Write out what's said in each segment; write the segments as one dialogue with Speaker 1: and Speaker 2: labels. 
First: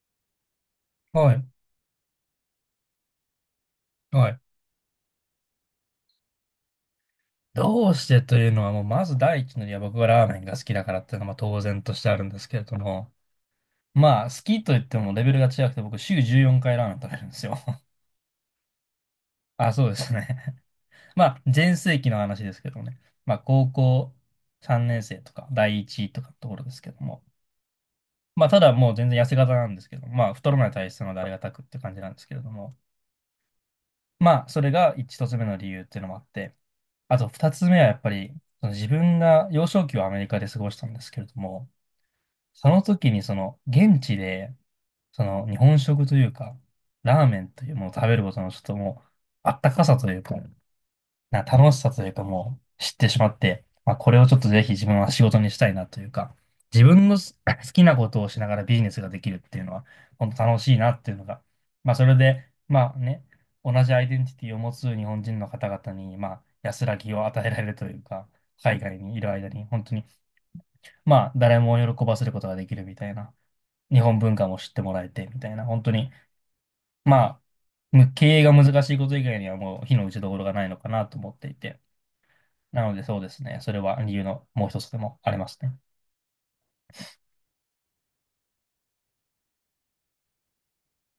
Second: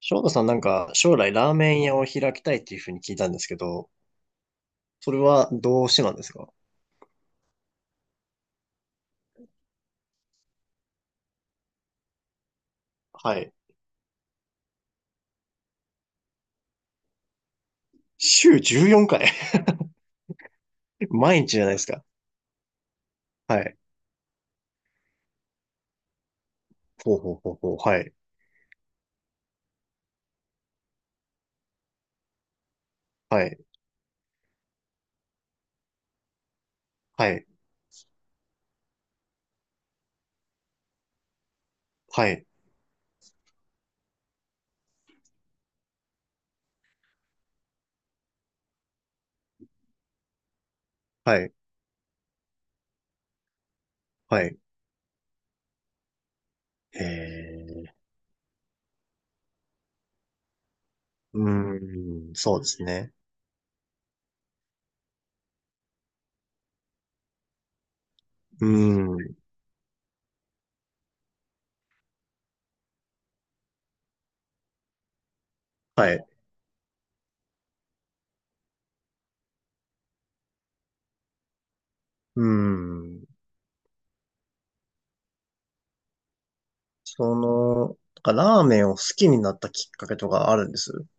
Speaker 1: 翔太さんなんか将
Speaker 2: は
Speaker 1: 来
Speaker 2: い。
Speaker 1: ラーメン屋を開きたいっていうふうに聞いたんですけど、
Speaker 2: はい。
Speaker 1: それはどうしてなんですか？
Speaker 2: どうしてというのは、もうまず第一の理由は僕がラーメンが好きだからっていうのはまあ当然としてあるんですけれども、
Speaker 1: はい。
Speaker 2: まあ好きと言ってもレベルが違くて僕週14回ラーメン食べるんですよ。
Speaker 1: 週14回？
Speaker 2: あ、そうですね。まあ
Speaker 1: 毎日じゃない
Speaker 2: 全
Speaker 1: です
Speaker 2: 盛
Speaker 1: か。
Speaker 2: 期の話ですけどね。まあ
Speaker 1: は
Speaker 2: 高
Speaker 1: い。
Speaker 2: 校3年生とか第一とかのところですけど
Speaker 1: ほう
Speaker 2: も。
Speaker 1: ほうほうほう。はい。
Speaker 2: まあただもう全然痩せ型なんですけど、まあ太らない体質なのでありがたくって感じなんですけれども。
Speaker 1: はい。
Speaker 2: まあそれが一つ目の理由っていうのもあって、あと
Speaker 1: はい。
Speaker 2: 二つ目はやっぱり、その自分が幼少期をアメリカで過ごしたんですけれども、
Speaker 1: はい。
Speaker 2: その時にその現地で、その日本食というか、ラーメンというものを食べることのちょっともう、あったかさというか、
Speaker 1: は
Speaker 2: な
Speaker 1: い。
Speaker 2: 楽しさというかもう知ってしまって、まあ、これをちょっ
Speaker 1: は
Speaker 2: と
Speaker 1: い。
Speaker 2: ぜひ自分は仕事にしたいなというか、自
Speaker 1: へ
Speaker 2: 分のす
Speaker 1: え
Speaker 2: 好き
Speaker 1: ー、
Speaker 2: なことをしながらビジネスができるっていうのは、本当楽しいなっていうのが、
Speaker 1: う
Speaker 2: まあ、それ
Speaker 1: ーん、
Speaker 2: で、
Speaker 1: そうです
Speaker 2: まあ
Speaker 1: ね。
Speaker 2: ね、同じアイデンティティを持つ日本人の方々に、まあ、安らぎを与えられるというか、
Speaker 1: うー
Speaker 2: 海外にいる
Speaker 1: ん、
Speaker 2: 間に、本当に、まあ、誰も喜ばせることができるみたいな、日本文化も知ってもらえて、みたいな、本当に、
Speaker 1: はい。
Speaker 2: まあ、む経営が難しいこと以外にはもう、非の打ちどころがないのかなと思っていて、
Speaker 1: うー
Speaker 2: なのでそうで
Speaker 1: ん。
Speaker 2: すね。それは理由のもう一つでもありますね。
Speaker 1: その、なんかラーメンを好きになったきっかけとかあるんです？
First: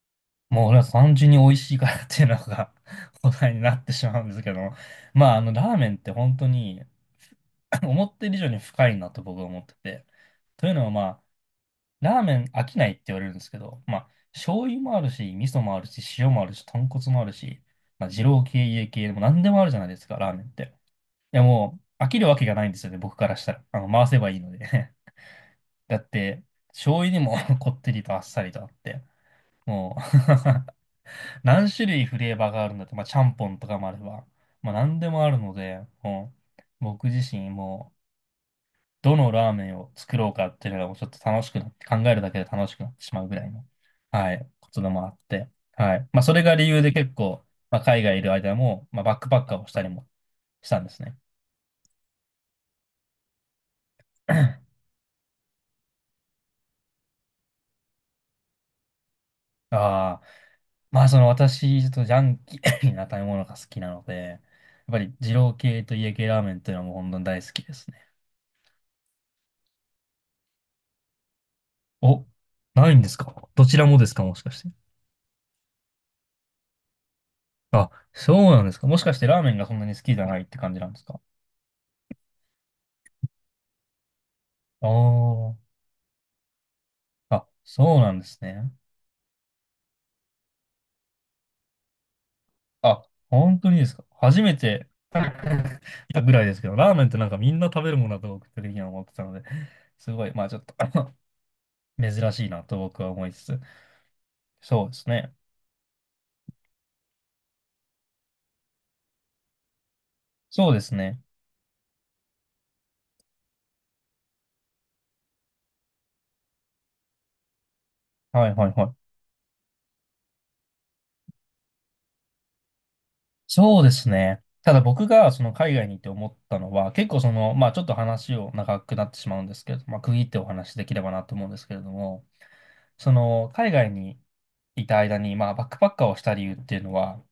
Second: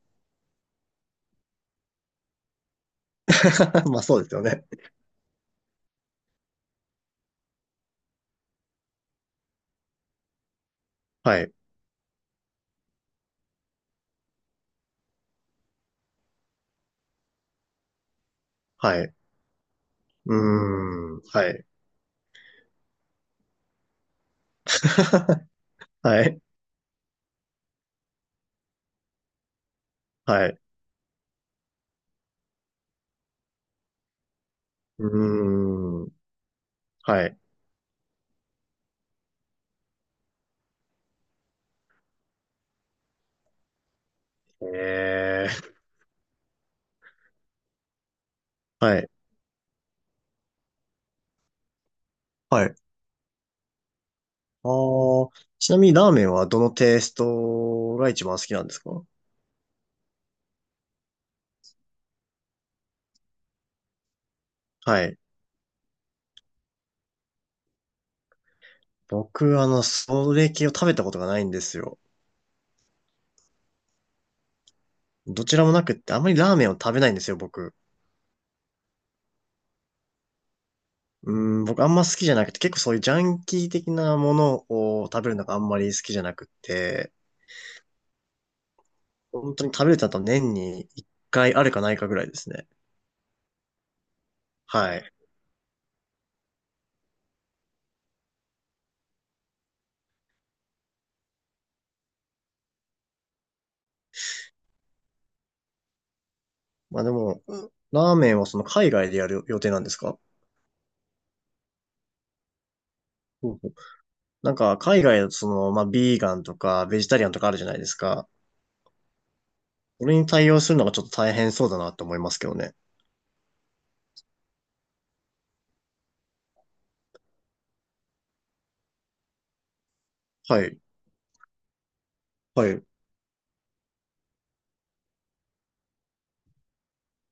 Speaker 2: もう俺は単純に美味しいからっていうのが 答えになって
Speaker 1: まあ
Speaker 2: し
Speaker 1: そ
Speaker 2: ま
Speaker 1: う
Speaker 2: うん
Speaker 1: です
Speaker 2: で
Speaker 1: よ
Speaker 2: すけ
Speaker 1: ね。
Speaker 2: ど、まああのラーメンって本当に 思ってる以上に深いなと僕は思ってて。というのはまあ、
Speaker 1: はい。
Speaker 2: ラーメン飽きないって言われるんですけど、まあ、醤油もあるし、味噌もあるし、塩もあるし、豚骨もあるし、まあ、二郎系、家
Speaker 1: は
Speaker 2: 系で
Speaker 1: い。
Speaker 2: も何でもあるじゃないですか、ラー
Speaker 1: う
Speaker 2: メンって。
Speaker 1: ーん、
Speaker 2: いや
Speaker 1: はい。
Speaker 2: もう、飽きるわけがないんですよね、僕からしたら。あの、回せばいいので だっ
Speaker 1: はい。
Speaker 2: て、醤油にも こってりとあっさりとあって、もう
Speaker 1: はい。
Speaker 2: 何種類フレーバーがあるんだって、まあ、ちゃんぽんとかもあれば、まあ、何
Speaker 1: う
Speaker 2: でもあるので、
Speaker 1: ーん。
Speaker 2: もう、僕自
Speaker 1: はい。
Speaker 2: 身もう、どのラーメンを作ろうかっていうのがもうちょっと楽しくなって、考えるだけで楽しくなってしまうぐらいの、はい、
Speaker 1: え
Speaker 2: ことでもあって、
Speaker 1: ー、
Speaker 2: はい。まあ、それが理由で結構、まあ、海外いる間も、
Speaker 1: は
Speaker 2: まあ、
Speaker 1: い。
Speaker 2: バックパッカーをしたりもしたんですね。
Speaker 1: はい。あ ー、ちなみにラーメンはどのテイストが一番好きなんですか？
Speaker 2: ああ。まあ、その私、ちょっとジャンキー な食べ物が好きなので、やっぱ
Speaker 1: は
Speaker 2: り
Speaker 1: い。
Speaker 2: 二郎系と家系ラーメンというのはもう本当に大好きですね。
Speaker 1: 僕、あの、それ系を食べたことがないんですよ。
Speaker 2: お、ないんですか？どちらもですか？もしかして。
Speaker 1: どちらもなくって、あんまりラーメンを食べないんですよ、僕。
Speaker 2: あ、そうなんですか？もしかしてラーメンがそんなに好きじゃないって感じなんですか？
Speaker 1: うーん、僕あんま好きじゃなくて、結構そういうジャンキー的なもの
Speaker 2: あ
Speaker 1: を食べるのが
Speaker 2: ー、
Speaker 1: あんまり好きじゃなくって、
Speaker 2: あ、そうなんですね。
Speaker 1: 本当に食べれたと年に一回あるかないかぐらいですね。
Speaker 2: あ、本当にですか？初めて
Speaker 1: はい。
Speaker 2: いたぐらいですけど、ラーメンってなんかみんな食べるものだと僕的には思ってたので、すごい、まあちょっと 珍しいなと僕は思いつつ。そうですね。
Speaker 1: まあでも、ラーメンはその海外でやる予定なんですか？
Speaker 2: そうですね。
Speaker 1: なんか、海外だとその、まあ、ビーガンとか、ベジタリアンとかあるじゃないですか。
Speaker 2: はいはいはい。
Speaker 1: それに対応するのがちょっと大変そうだなって思いますけどね。
Speaker 2: そうですね。ただ僕がその海外に行って思ったのは、結構その、まあちょっと話を長くなってしまうんですけれど、まあ区切ってお
Speaker 1: は
Speaker 2: 話し
Speaker 1: い。
Speaker 2: できればなと思うんですけれども、
Speaker 1: はい。
Speaker 2: その海外にいた間に、まあバックパッカーをした理由っていうのは、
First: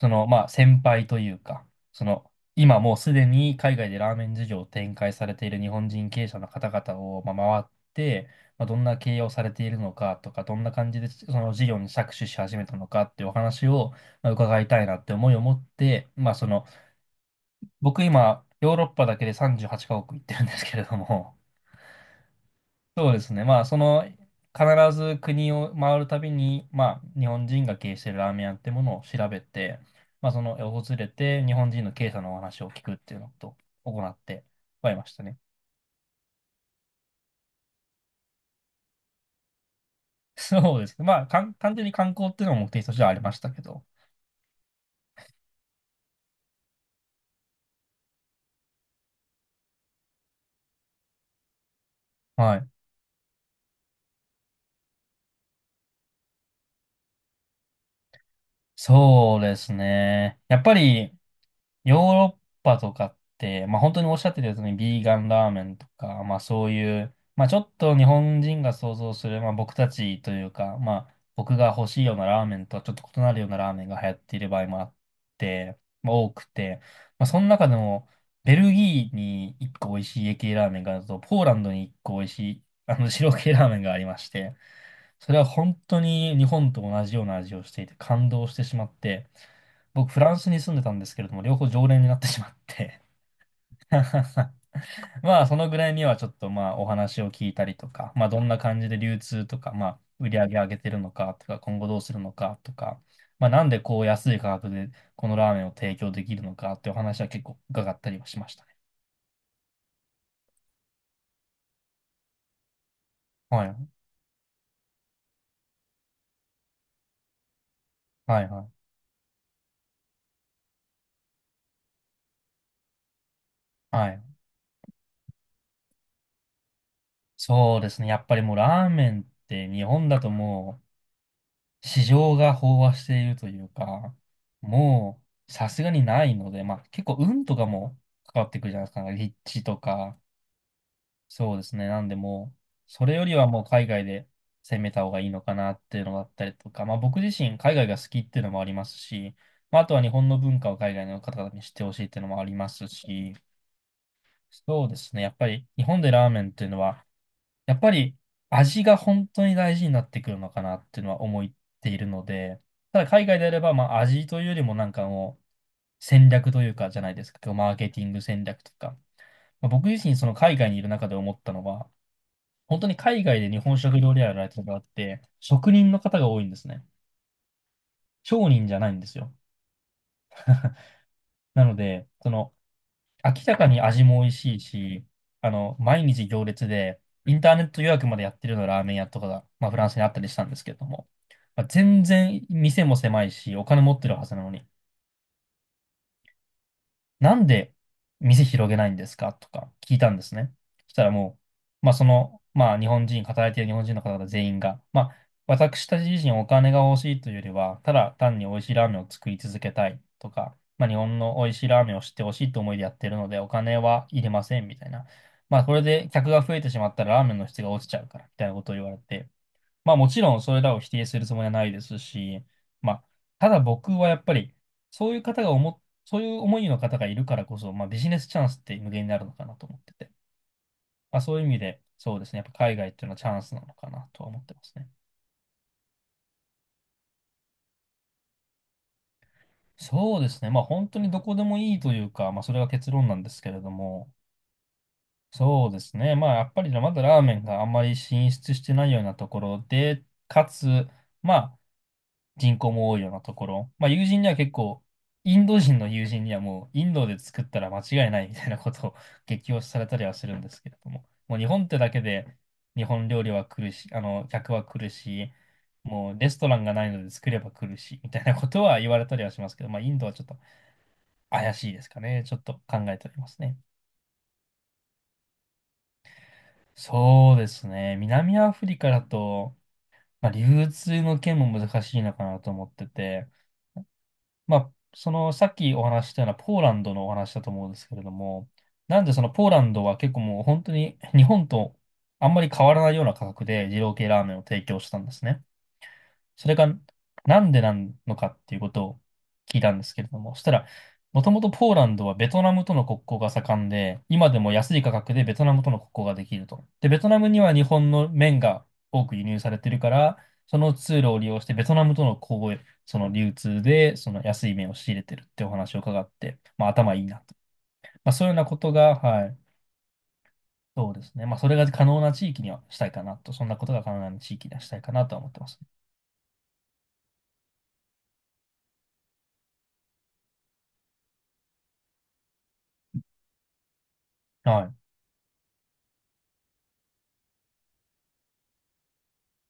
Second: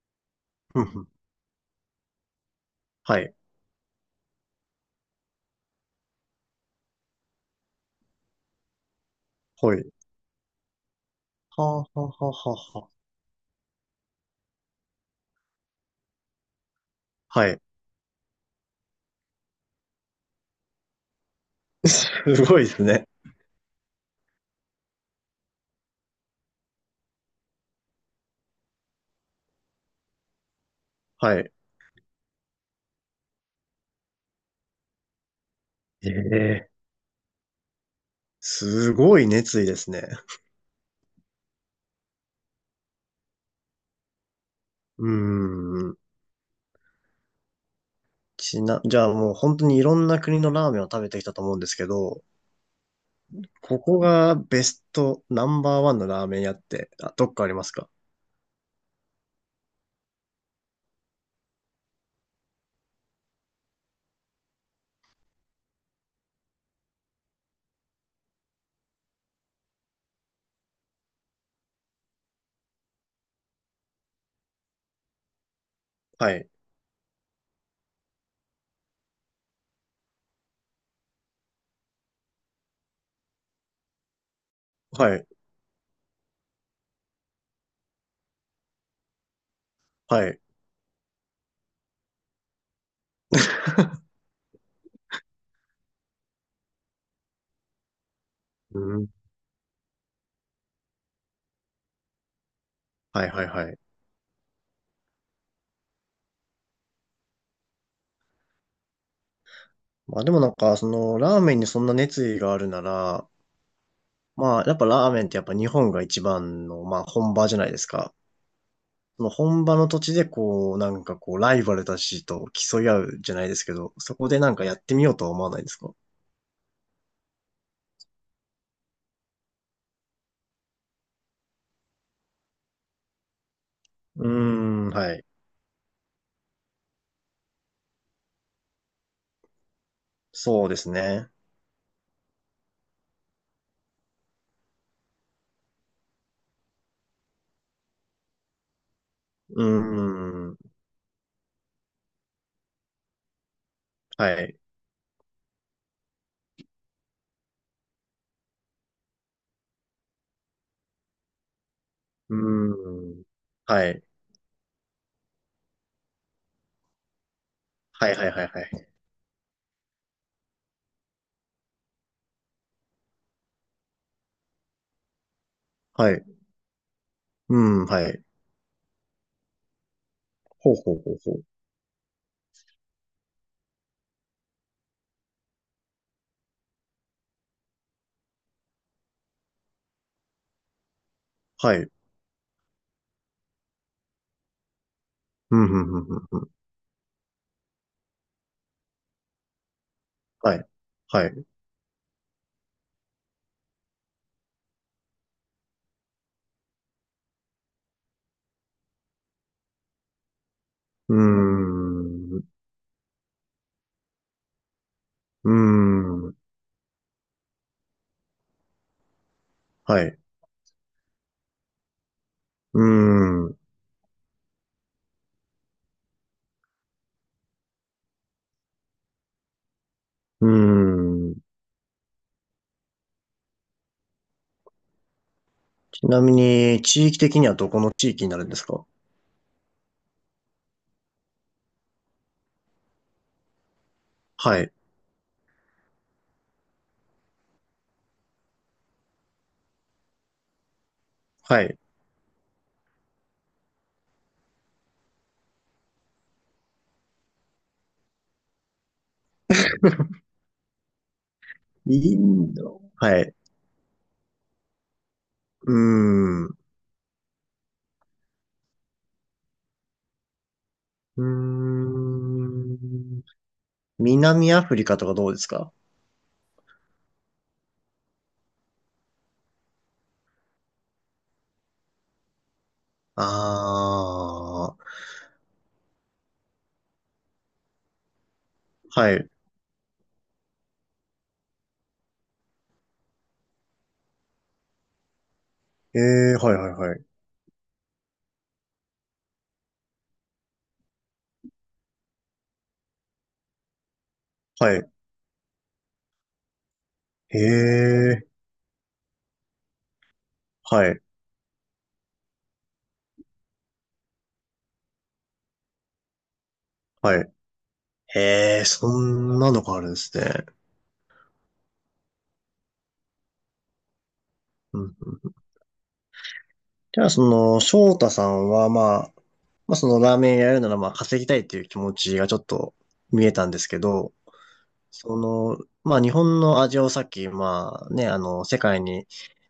Speaker 2: その、まあ、先
Speaker 1: ふんふ
Speaker 2: 輩
Speaker 1: ん。
Speaker 2: というか、その、今もうす
Speaker 1: は
Speaker 2: で
Speaker 1: い。
Speaker 2: に海外でラーメン事業を展開されている日本人経営者の方々を、まあ、回って、まあ、どんな経営をされてい
Speaker 1: は
Speaker 2: る
Speaker 1: い。
Speaker 2: のかとか、どんな感じでその
Speaker 1: は
Speaker 2: 事業
Speaker 1: あ、は
Speaker 2: に
Speaker 1: あ、は
Speaker 2: 着手
Speaker 1: あ、
Speaker 2: し始
Speaker 1: は
Speaker 2: めた
Speaker 1: あ
Speaker 2: の
Speaker 1: は
Speaker 2: かっていうお話を、まあ、伺いたいなって思いを持って、まあ、その、
Speaker 1: あ。はい。
Speaker 2: 僕今、ヨーロッパだけで38カ国行ってるんですけれども、
Speaker 1: すごいですね。
Speaker 2: そうですね。まあ、その、必ず国を回るたびに、まあ、日本人が経営しているラーメン屋ってものを調べて、まあ、その、訪れ
Speaker 1: は
Speaker 2: て、日
Speaker 1: い。
Speaker 2: 本人の経営者のお話を聞くっていうのと行ってはいましたね。
Speaker 1: ええ。すごい熱意ですね。
Speaker 2: そうですね。まあ、かん、単純に観光っていうのも目的としてはありましたけど。
Speaker 1: うーん。じゃあもう本当にいろんな国のラーメンを食べてきたと思うんですけど、
Speaker 2: はい。
Speaker 1: ここがベストナンバーワンのラーメン屋って、あ、どっかありますか？
Speaker 2: そうですね。やっぱり、ヨーロッパとかって、まあ、本当におっしゃってたように、ビーガンラーメンとか、まあ、そういう、まあ、ちょっと日本人が想像する、まあ、僕たちというか、まあ、僕が欲しいようなラーメンとはちょっと異なるようなラーメンが流行っている場合もあって、まあ、
Speaker 1: は
Speaker 2: 多く
Speaker 1: い。
Speaker 2: て、まあ、その中でも、ベルギーに1個美味しい家系ラーメンがあると、ポーランドに1個美味しい、あの、白系ラーメンがありまして、
Speaker 1: はい。
Speaker 2: それは本当に日本と同じような味をしていて、感動してしまって、僕、フ
Speaker 1: は
Speaker 2: ラン
Speaker 1: い。
Speaker 2: スに住んでたんですけれども、両方常連になってしまって まあ、そのぐらいにはちょっとまあ、お話を聞いたりとか、まあ、どんな
Speaker 1: う
Speaker 2: 感じで
Speaker 1: ん。
Speaker 2: 流通とか、まあ、売り上げ上げてるのかとか、今後どうするのかとか、
Speaker 1: はいはい
Speaker 2: まあ、なん
Speaker 1: は
Speaker 2: で
Speaker 1: い。
Speaker 2: こう安い価格でこのラーメンを提供できるのかっていうお話は結構伺ったりはしましたね。
Speaker 1: まあでもなんか、その、ラーメンにそんな熱意があるなら、
Speaker 2: はい、
Speaker 1: まあやっぱラーメンってやっぱ日本が一番の、まあ本場じゃないですか。
Speaker 2: はい、はい。
Speaker 1: その本場の土地でこう、なんかこう、ライバルたちと競い合うじゃないですけど、
Speaker 2: は
Speaker 1: そ
Speaker 2: い。
Speaker 1: こでなんかやってみようとは思わないですか？
Speaker 2: そうですね。やっぱりもうラーメンって日本だともう、市場が飽和しているというか、
Speaker 1: うーん、は
Speaker 2: も
Speaker 1: い。
Speaker 2: うさすがにないので、まあ結構運とかも関わってくるじゃないですか、なんか立地とか、
Speaker 1: そうですね。
Speaker 2: そうですね、なんでもう、それよりはもう海外で攻めた方がいいのかなっていうのだったりとか、まあ僕自身海外が好きっていうのもありますし、
Speaker 1: うー
Speaker 2: まああとは日本の
Speaker 1: ん、
Speaker 2: 文化を海外の方々に知ってほしいっていうのもありますし、
Speaker 1: はい。
Speaker 2: そうですね、やっぱり日本でラーメンっていうのはやっぱり味が本当に大事になってくるのかなっていうのは思っているの
Speaker 1: う
Speaker 2: で、ただ
Speaker 1: ーん、
Speaker 2: 海外であれば、ま
Speaker 1: は
Speaker 2: あ
Speaker 1: い。
Speaker 2: 味というよりもなんかもう戦略というかじゃないですか、マーケティ
Speaker 1: は
Speaker 2: ン
Speaker 1: い
Speaker 2: グ
Speaker 1: はい
Speaker 2: 戦
Speaker 1: はいは
Speaker 2: 略と
Speaker 1: い。
Speaker 2: か。まあ、僕自身その海外にいる中で思ったのは、本当に海外で日本食料理屋やられてる方って、職人の
Speaker 1: は
Speaker 2: 方
Speaker 1: い。
Speaker 2: が多いんですね。
Speaker 1: うん、はい。
Speaker 2: 商人じゃないんですよ。
Speaker 1: ほ うほうほうほう。
Speaker 2: なので、その明らかに味も美味しいし、あの、毎日行列で、インターネット予約までやってるようなラーメン屋とかが、まあ、フランスにあったりしたんですけれども、まあ、
Speaker 1: はい。
Speaker 2: 全然店も狭いし、お金持ってるはずなのに、
Speaker 1: うん、うん、うん、うん。うん。
Speaker 2: なんで店広げないんですかとか聞いたんですね。
Speaker 1: はい。
Speaker 2: そしたら
Speaker 1: はい。
Speaker 2: も
Speaker 1: う
Speaker 2: う、まあその、まあ日本人、働いている日本人の方々全員が、まあ私たち自身お金が欲しいというよりは、ただ単に美味しいラーメンを作り続けたいとか、まあ日
Speaker 1: ー
Speaker 2: 本の美味しいラーメンを知ってほ
Speaker 1: ん、
Speaker 2: し
Speaker 1: う
Speaker 2: いと思いでやってるので、お金はいりませんみたいな。
Speaker 1: ー
Speaker 2: まあこれで客
Speaker 1: ん。
Speaker 2: が増えてしまったらラーメンの質が落ちちゃうから、みたいなことを言われて、まあ
Speaker 1: は
Speaker 2: も
Speaker 1: い。
Speaker 2: ちろんそれらを否定するつもりはないですし、
Speaker 1: うー
Speaker 2: まあ、た
Speaker 1: ん。う
Speaker 2: だ僕はやっぱり、そういう方が思、そういう思いの方がいるからこそ、まあビジネスチャンスって無限になるのかなと思ってて、
Speaker 1: ー
Speaker 2: まあそ
Speaker 1: ん。
Speaker 2: ういう意味で、そうですね、やっぱ海外っていうのはチャンスなのかなとは思ってますね。
Speaker 1: ちなみに、地域的にはどこの地域になるんですか？
Speaker 2: そうですね、まあ本当にどこでもいいというか、まあそれが結論なんですけれども、
Speaker 1: はい。
Speaker 2: そうですね、まあやっぱりまだラーメンがあんまり進出してないようなところで、かつ、まあ、
Speaker 1: はい。
Speaker 2: 人口も多いようなところ。まあ友人には結構、インド人の友人にはもうインドで作ったら間違いないみたいなことを 激推しされたりはするんですけれども。もう日本ってだけ
Speaker 1: イ
Speaker 2: で
Speaker 1: ンド。
Speaker 2: 日本
Speaker 1: は
Speaker 2: 料理
Speaker 1: い。
Speaker 2: は来るし、あの、客は来るし、
Speaker 1: うー
Speaker 2: もうレス
Speaker 1: ん。
Speaker 2: トラ
Speaker 1: う
Speaker 2: ンがないので作れば来るし、みたいなことは言われたりはしますけど、まあインドはちょっと
Speaker 1: ー
Speaker 2: 怪しいですかね。ちょっと考えており
Speaker 1: ん。
Speaker 2: ますね。
Speaker 1: 南アフリカとかどうですか？
Speaker 2: そうですね。南アフリカだと、まあ、流通の件も難しいのかなと思ってて、まあ、
Speaker 1: ああー。
Speaker 2: その、さっきお話ししたようなポーランドのお話だと思うんですけれども、なんで
Speaker 1: は
Speaker 2: そ
Speaker 1: い。
Speaker 2: のポーランドは結構もう本当に日本とあんまり変わらないような価格で二郎系ラーメンを提供したんですね。
Speaker 1: ええ。
Speaker 2: そ
Speaker 1: は
Speaker 2: れ
Speaker 1: い
Speaker 2: が
Speaker 1: はいはい。
Speaker 2: なんでなのかっていうことを聞いたんですけれども、そしたら、もともとポーランドはベトナムとの国交が盛んで、今でも
Speaker 1: は
Speaker 2: 安い
Speaker 1: い。
Speaker 2: 価格でベトナムとの国交ができると。で、ベトナム
Speaker 1: え
Speaker 2: には日本の
Speaker 1: ー、
Speaker 2: 麺が多く輸入されてるから、その
Speaker 1: は
Speaker 2: 通
Speaker 1: い。
Speaker 2: 路を利用してベトナムとの交易、その流通でその安い麺を仕入れてるってお話を伺って、まあ頭いいな
Speaker 1: はい。
Speaker 2: と。まあそういうようなこ
Speaker 1: えー、
Speaker 2: と
Speaker 1: そ
Speaker 2: が、はい、
Speaker 1: んなのがあるんですね。
Speaker 2: そうですね。まあそれが可能な地域にはしたいかなと、そんなことが可能な地域にはした
Speaker 1: う
Speaker 2: いか
Speaker 1: ん。
Speaker 2: なとは思ってますね。
Speaker 1: じゃあ、その、翔太さんは、まあ、まあ、そのラーメン屋やるなら、まあ、稼ぎたいっていう気持ちがちょっと見えたんですけど、
Speaker 2: はい。
Speaker 1: その、まあ、日本の味をさっき、まあ、ね、あの、世界に、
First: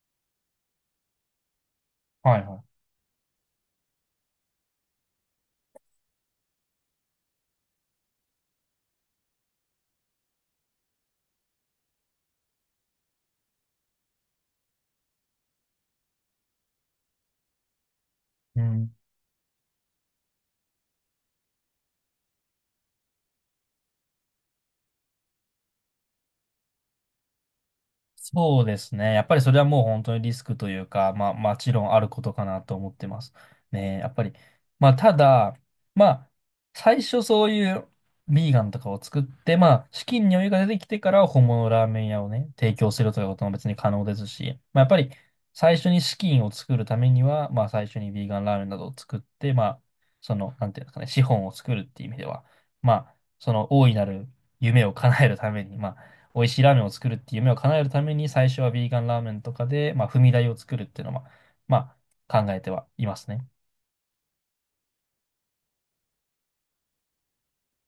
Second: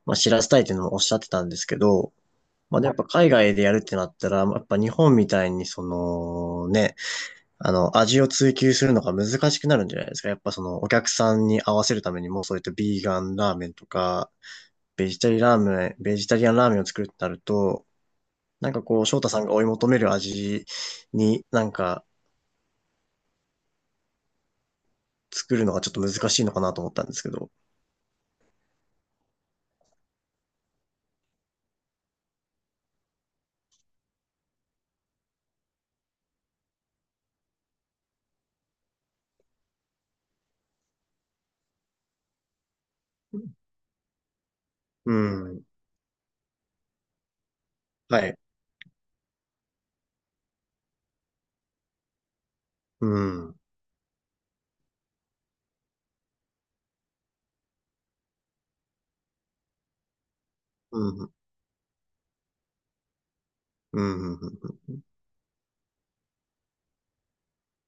Speaker 1: まあ、知らせたいっていうのもおっしゃってたんですけど、
Speaker 2: はいは
Speaker 1: まあ、でもやっぱ海外でやるってなったら、まあやっぱ日本みたいに、その、ね、あの、味を追求するのが難しくなるんじゃないですか。やっぱその、お客さんに合わせるためにも、そういったビーガンラーメンとか、ベジタリアンラーメンを作るってなると、
Speaker 2: い。う
Speaker 1: なんか
Speaker 2: ん、
Speaker 1: こう、翔太さんが追い求める味になんか作るのがちょっと難しいのかなと思ったんですけど。
Speaker 2: そうですね。やっぱりそれはもう本当にリスクというか、まあ、もちろんあることかなと思ってます。ね、やっぱり。まあ、ただ、まあ、最初そういうビーガンとかを作って、まあ、資金に余裕が出てきてから本物のラーメン屋をね、提供するということも別に可能ですし、まあ、やっぱり
Speaker 1: うん。
Speaker 2: 最初に資金を作るためには、まあ、最初に
Speaker 1: は
Speaker 2: ビー
Speaker 1: い。
Speaker 2: ガンラーメンなどを作って、まあ、その、なんていうんですかね、資本を作るっていう意味では、ま
Speaker 1: う
Speaker 2: あ、そ
Speaker 1: ん。
Speaker 2: の大いなる夢を叶えるために、まあ、美味しいラーメンを作るっていう夢を叶えるために、最初はビーガンラーメンとかで、まあ、踏み台を作るっ
Speaker 1: う
Speaker 2: ていうのは、
Speaker 1: ん。
Speaker 2: まあ、考えてはいますね。
Speaker 1: うん。うん。